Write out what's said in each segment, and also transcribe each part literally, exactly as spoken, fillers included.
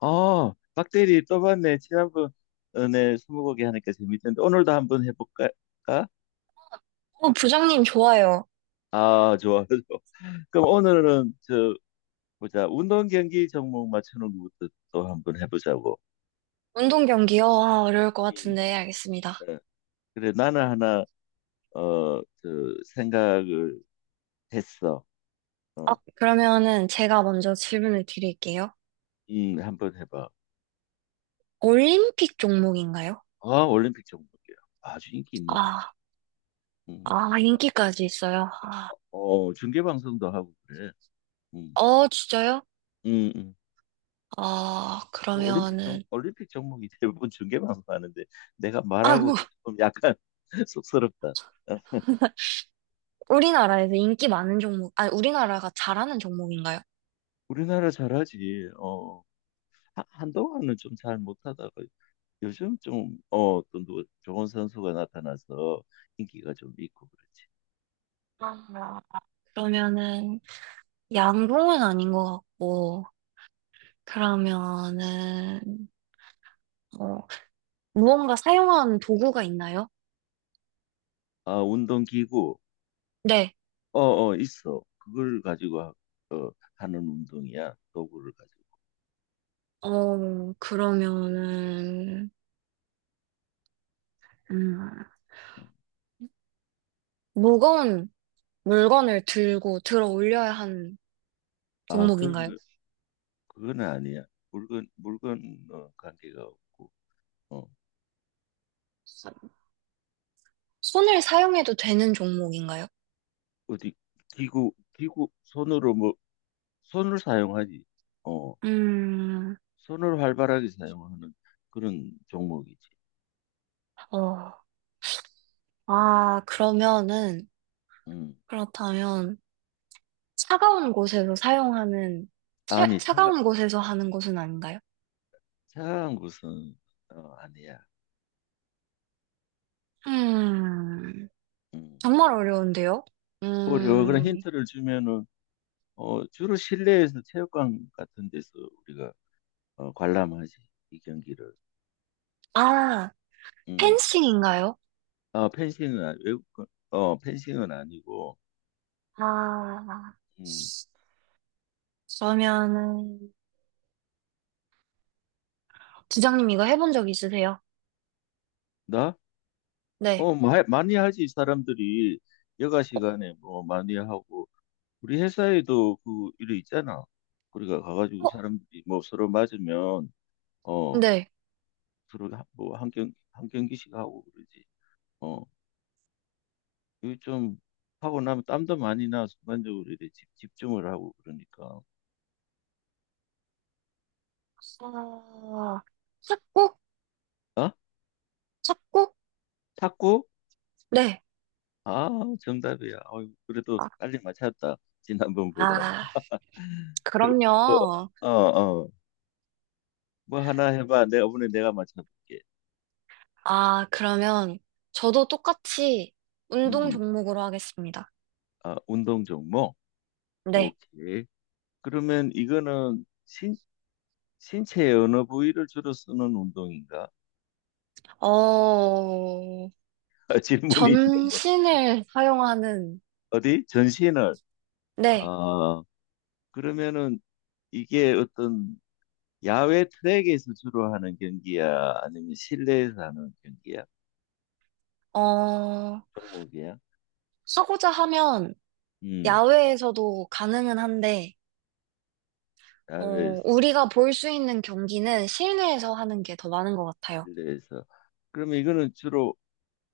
아, 박대리 또 봤네. 지난번에 스무고개 하니까 재밌던데 오늘도 한번 해볼까? 어, 부장님 좋아요. 아, 좋아, 좋아. 그럼 오늘은 저 보자. 운동 경기 종목 맞추는 것부터 또 한번 해보자고. 운동 경기요? 아, 어려울 것 음. 같은데 알겠습니다. 어, 그래, 나는 하나 어, 저 생각을 했어. 아, 어, 그러면은 제가 먼저 질문을 드릴게요. 음, 한번 해봐. 올림픽 종목인가요? 아, 올림픽 종목이야. 아주 인기 있는 종목. 아, 음, 아, 중계, 인기까지 있어요. 아, 어, 중계 방송도 하고 그래. 음, 어, 진짜요? 음, 음. 아, 올림픽 종, 그러면은 올림픽 종목이 대부분 중계방송 하는데 내가 아, 뭐 말하고도 좀 약간 쑥스럽다. 어, 우리나라에서 인기 많은 종목, 아니 우리나라가 잘하는 종목인가요? 우리나라 잘하지. 어, 하- 한동안은 좀 잘 못하다가 요즘 좀, 어, 또 누- 좋은 선수가 나타나서 인기가 좀 있고 그렇지. 아, 그러면은 양궁은 아닌 것 같고 그러면은 어, 무언가 사용하는 도구가 있나요? 아, 운동기구. 네. 어, 어, 있어. 그걸 가지고 하- 어, 하는 운동이야. 도구를 가지고. 어, 그러면은, 음, 음. 무거운 물건을 들고 들어 올려야 하는 아, 그런 종목인가요? 거, 그건 아니야. 물건, 물건, 어, 관계가 없고. 어. 손을 사용해도 되는 종목인가요? 어디 기구 기구 손으로 뭐 손을 사용하지. 어, 음, 손을 활발하게 사용하는 그런 종목이지. 어, 아, 그러면은, 음. 그렇다면, 차가운 곳에서 사용하는, 차, 아니, 차가 차가운 곳에서 하는 것은 아닌가요? 차가운 곳은 어, 아니야. 음, 음. 정말 어려운데요? 어려워. 그런 음, 힌트를 주면은 어, 주로 실내에서 체육관 같은 데서 우리가 어, 관람하지. 이 경기를. 아, 음. 펜싱인가요? 아, 펜싱은 아니- 외국 거- 어, 펜싱은 아니고. 아, 음. 그러면은, 지장님 이거 해본 적 있으세요? 나? 네. 어, 마, 많이 하지 사람들이 여가 어, 시간에 뭐 많이 하고 우리 회사에도 그 일이 있잖아. 우리가 가가지고 어, 사람들이 뭐 서로 맞으면 어 네. 서로 하- 뭐 한경 한 경기씩 하고 그러지. 어 이거 좀 하고 나면 땀도 많이 나 순간적으로 이래 집, 집중을 하고 그러니까. 아, 찾고? 어? 찾고? 탁구? 네. 아, 정답이야. 어이, 그래도 아, 빨리 맞췄다. 지난번보다는. 아, 그럼요. 어, 어, 어. 뭐 하나 해봐. 내가 오늘 내가 맞춰볼게. 아, 그러면 저도 똑같이 운동 음, 종목으로 하겠습니다. 아, 운동 종목. 네. 오케이. 그러면 이거는 신 신체의 어느 부위를 주로 쓰는 운동인가? 어, 질문이 있는 분. 전신을 사용하는, 어디? 전신을. 네. 아, 그러면은 이게 어떤 야외 트랙에서 주로 하는 경기야? 아니면 실내에서 하는 경기야? 어, 종목이야? 하고자 하면 음, 야외에서도 가능은 한데, 야외에서, 어, 우리가 볼 수 있는 경기는 실내에서 하는 게 더 많은 것 같아요. 실내에서. 그러면 이거는 주로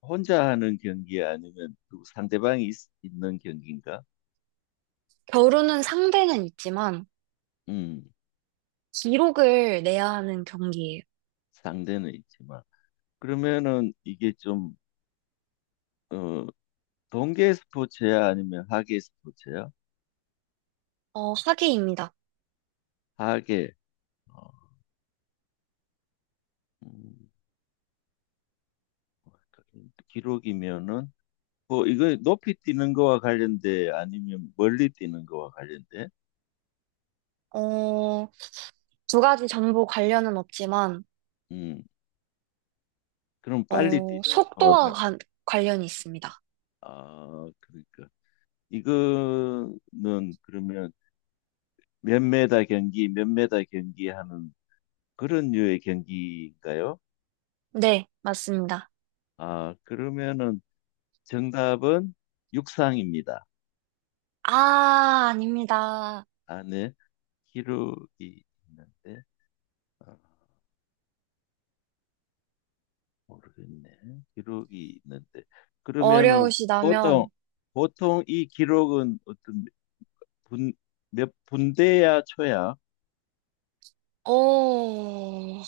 혼자 하는 경기야? 아니면 누구 상대방이 있, 있는 경기인가? 결혼은 상대는 있지만 음, 기록을 내야 하는 경기예요. 상대는 있지만. 그러면은 이게 좀, 어, 동계 스포츠야? 아니면 하계 스포츠야? 어, 학위입니다. 하게. 어, 음, 기록이면은 뭐 이거 높이 뛰는 거와 관련돼 아니면 멀리 뛰는 거와 관련돼? 어, 두 가지 정보 관련은 없지만 음, 그럼 빨리 어, 뛰는 거와 속도와 관. 관, 관련이 있습니다. 아, 그러니까 이거는 그러면 몇 메다 경기, 몇 메다 경기 하는 그런 류의 경기인가요? 네, 맞습니다. 아, 그러면은 정답은 육상입니다. 아, 아닙니다. 안에 기록이 있는데. 어. 모르겠네. 기록이 있는데. 그러면은 보통 어려우시다면 보통 이 기록은 어떤 분, 몇 분대야 초야? 어,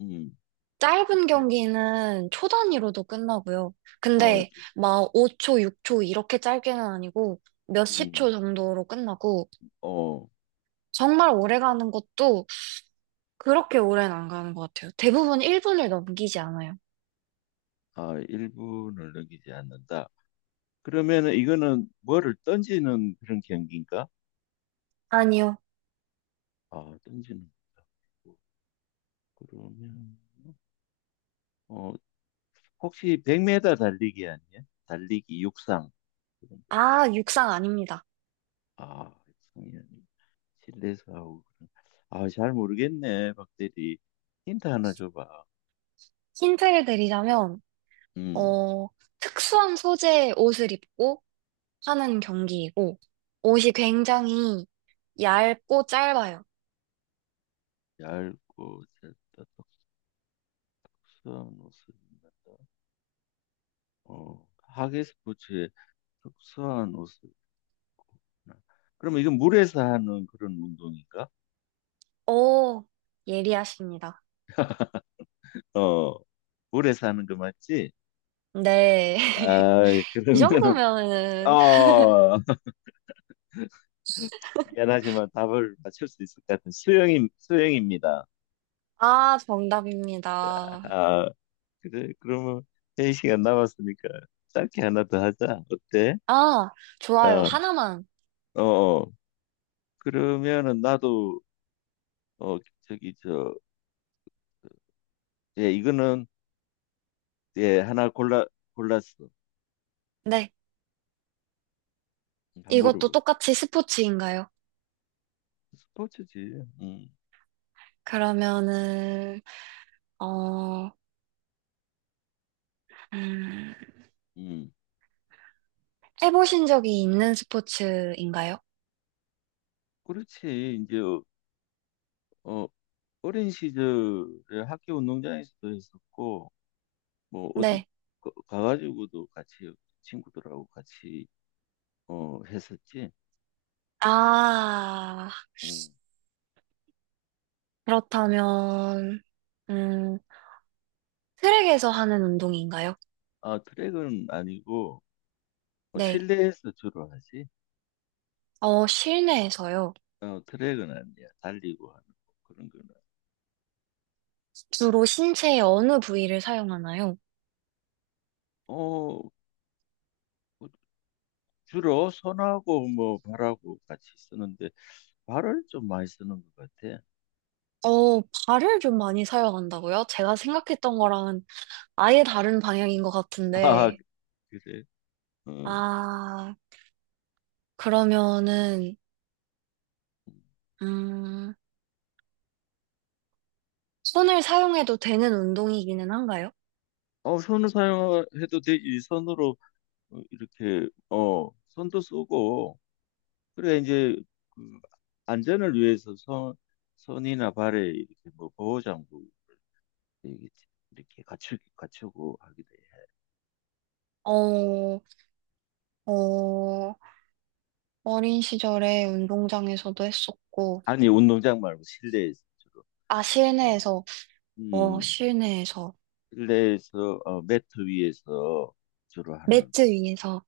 음. 짧은 예. 경기는 초 단위로도 끝나고요. 어, 근데 막 오 초, 육 초 이렇게 짧게는 아니고 몇십 초 음. 정도로 끝나고 어, 정말 오래 가는 것도 그렇게 오래는 안 가는 것 같아요. 대부분 일 분을 넘기지 않아요. 아, 일 분을 넘기지 않는다. 그러면은 이거는 뭐를 던지는 그런 경기인가? 아니요. 아, 던지는 거 그러면 어, 혹시 백 미터 달리기 아니야? 달리기 육상. 그런 거. 아, 육상 아닙니다. 아, 육상이 아니 실내에서 하고 그런. 아, 잘 모르겠네, 박대리. 힌트 하나 줘봐. 힌트를 드리자면, 음, 어, 특수한 소재의 옷을 입고 하는 경기이고, 옷이 굉장히 얇고 짧아요. 얇고 짧다. 특수한 옷을 입는다. 어, 하계 스포츠에 특수한 옷을 입고. 그럼 이건 물에서 하는 그런 운동인가? 오, 예리하십니다. 어, 물에서 하는 거 맞지? 네. 아, 이 그러면은 정도면은, 어, 미안하지만 답을 맞출 수 있을 것 같은 수영임 수영입니다. 아, 정답입니다. 아, 그래, 그러면 세 시간 남았으니까 짧게 하나 더 하자. 어때? 아, 좋아요. 어, 하나만. 어, 어. 그러면은 나도 어 저기 저 예, 이거는 예, 하나 골라 골랐어. 네. 한 이것도 물어봐. 똑같이 스포츠인가요? 스포츠지. 음. 그러면은, 어, 음, 음. 해보신 적이 있는 스포츠인가요? 그렇지. 이제 어 어, 어린 시절에 학교 운동장에서도 했었고 뭐 어디 네. 가- 가가지고도 같이 친구들하고 같이 어 했었지. 아, 음. 그렇다면, 음, 트랙에서 하는 운동인가요? 아, 트랙은 아니고 어, 네. 실내에서 주로 하지. 어, 실내에서요. 어, 트랙은 아니야. 달리고 하는 거, 그런 거는. 주로 신체의 어느 부위를 사용하나요? 어, 뭐 주로 손하고 뭐 발하고 같이 쓰는데 발을 좀 많이 쓰는 것 같아. 어, 발을 좀 많이 사용한다고요? 제가 생각했던 거랑은 아예 다른 방향인 것 아, 같은데. 그래. 어, 아, 그러면은, 음, 손을 사용해도 되는 운동이기는 한가요? 어 손을 사용해도 되지. 손으로 어, 이렇게 어 손도 쓰고 그래 이제 그 안전을 위해서 손 손이나 발에 이렇게 뭐 보호 장구 이렇게 갖추 갖추고 하게 돼. 어, 어, 어린 시절에 운동장에서도 했었고, 아니 운동장 말고 실내에서. 아, 어, 실내에서, 어, 음, 실내에서, 실내에서 어, 매트 위에서 주로 하는 매트 위에서.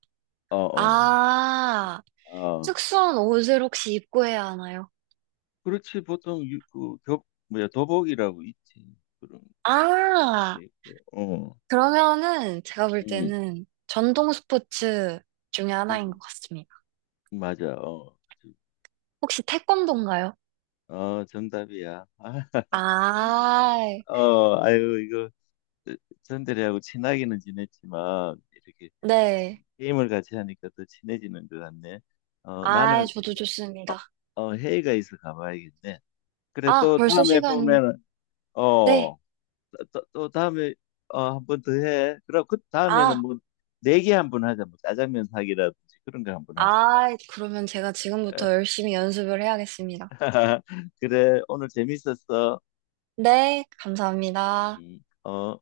어, 어, 아, 어, 아, 특수한 옷을 혹시 입고 해야 하나요? 그렇지, 보통 유, 그 교, 뭐야, 도복이라고 있지, 그런 경우도 아, 있고, 어, 그러면은 제가 볼 음, 때는 전동 스포츠 중에 하나인 음, 것 같습니다. 맞아, 어, 아주- 혹시 태권도인가요? 어, 정답이야. 아, 아, 어, 아유, 이거 전대리하고 친하기는 지냈지만 이렇게 네. 게임을 같이 하니까 더 친해지는 것 같네. 어, 아, 나는 저도 어, 좋습니다. 어, 회의가 있어 가봐야겠네. 그래 아, 또 벌써 다음에 시간이. 보면은 네. 어또 또또 다음에 어 한 번 더 해. 그럼 그 다음에는 아. 뭐 네 개 한 번 하자. 뭐 짜장면 사기라든지 그런 거 한 번 하지 뭐. 아, 그러면 제가 지금부터 열심히 연습을 해야겠습니다. 그래, 오늘 재밌었어. 네, 감사합니다. 음, 어.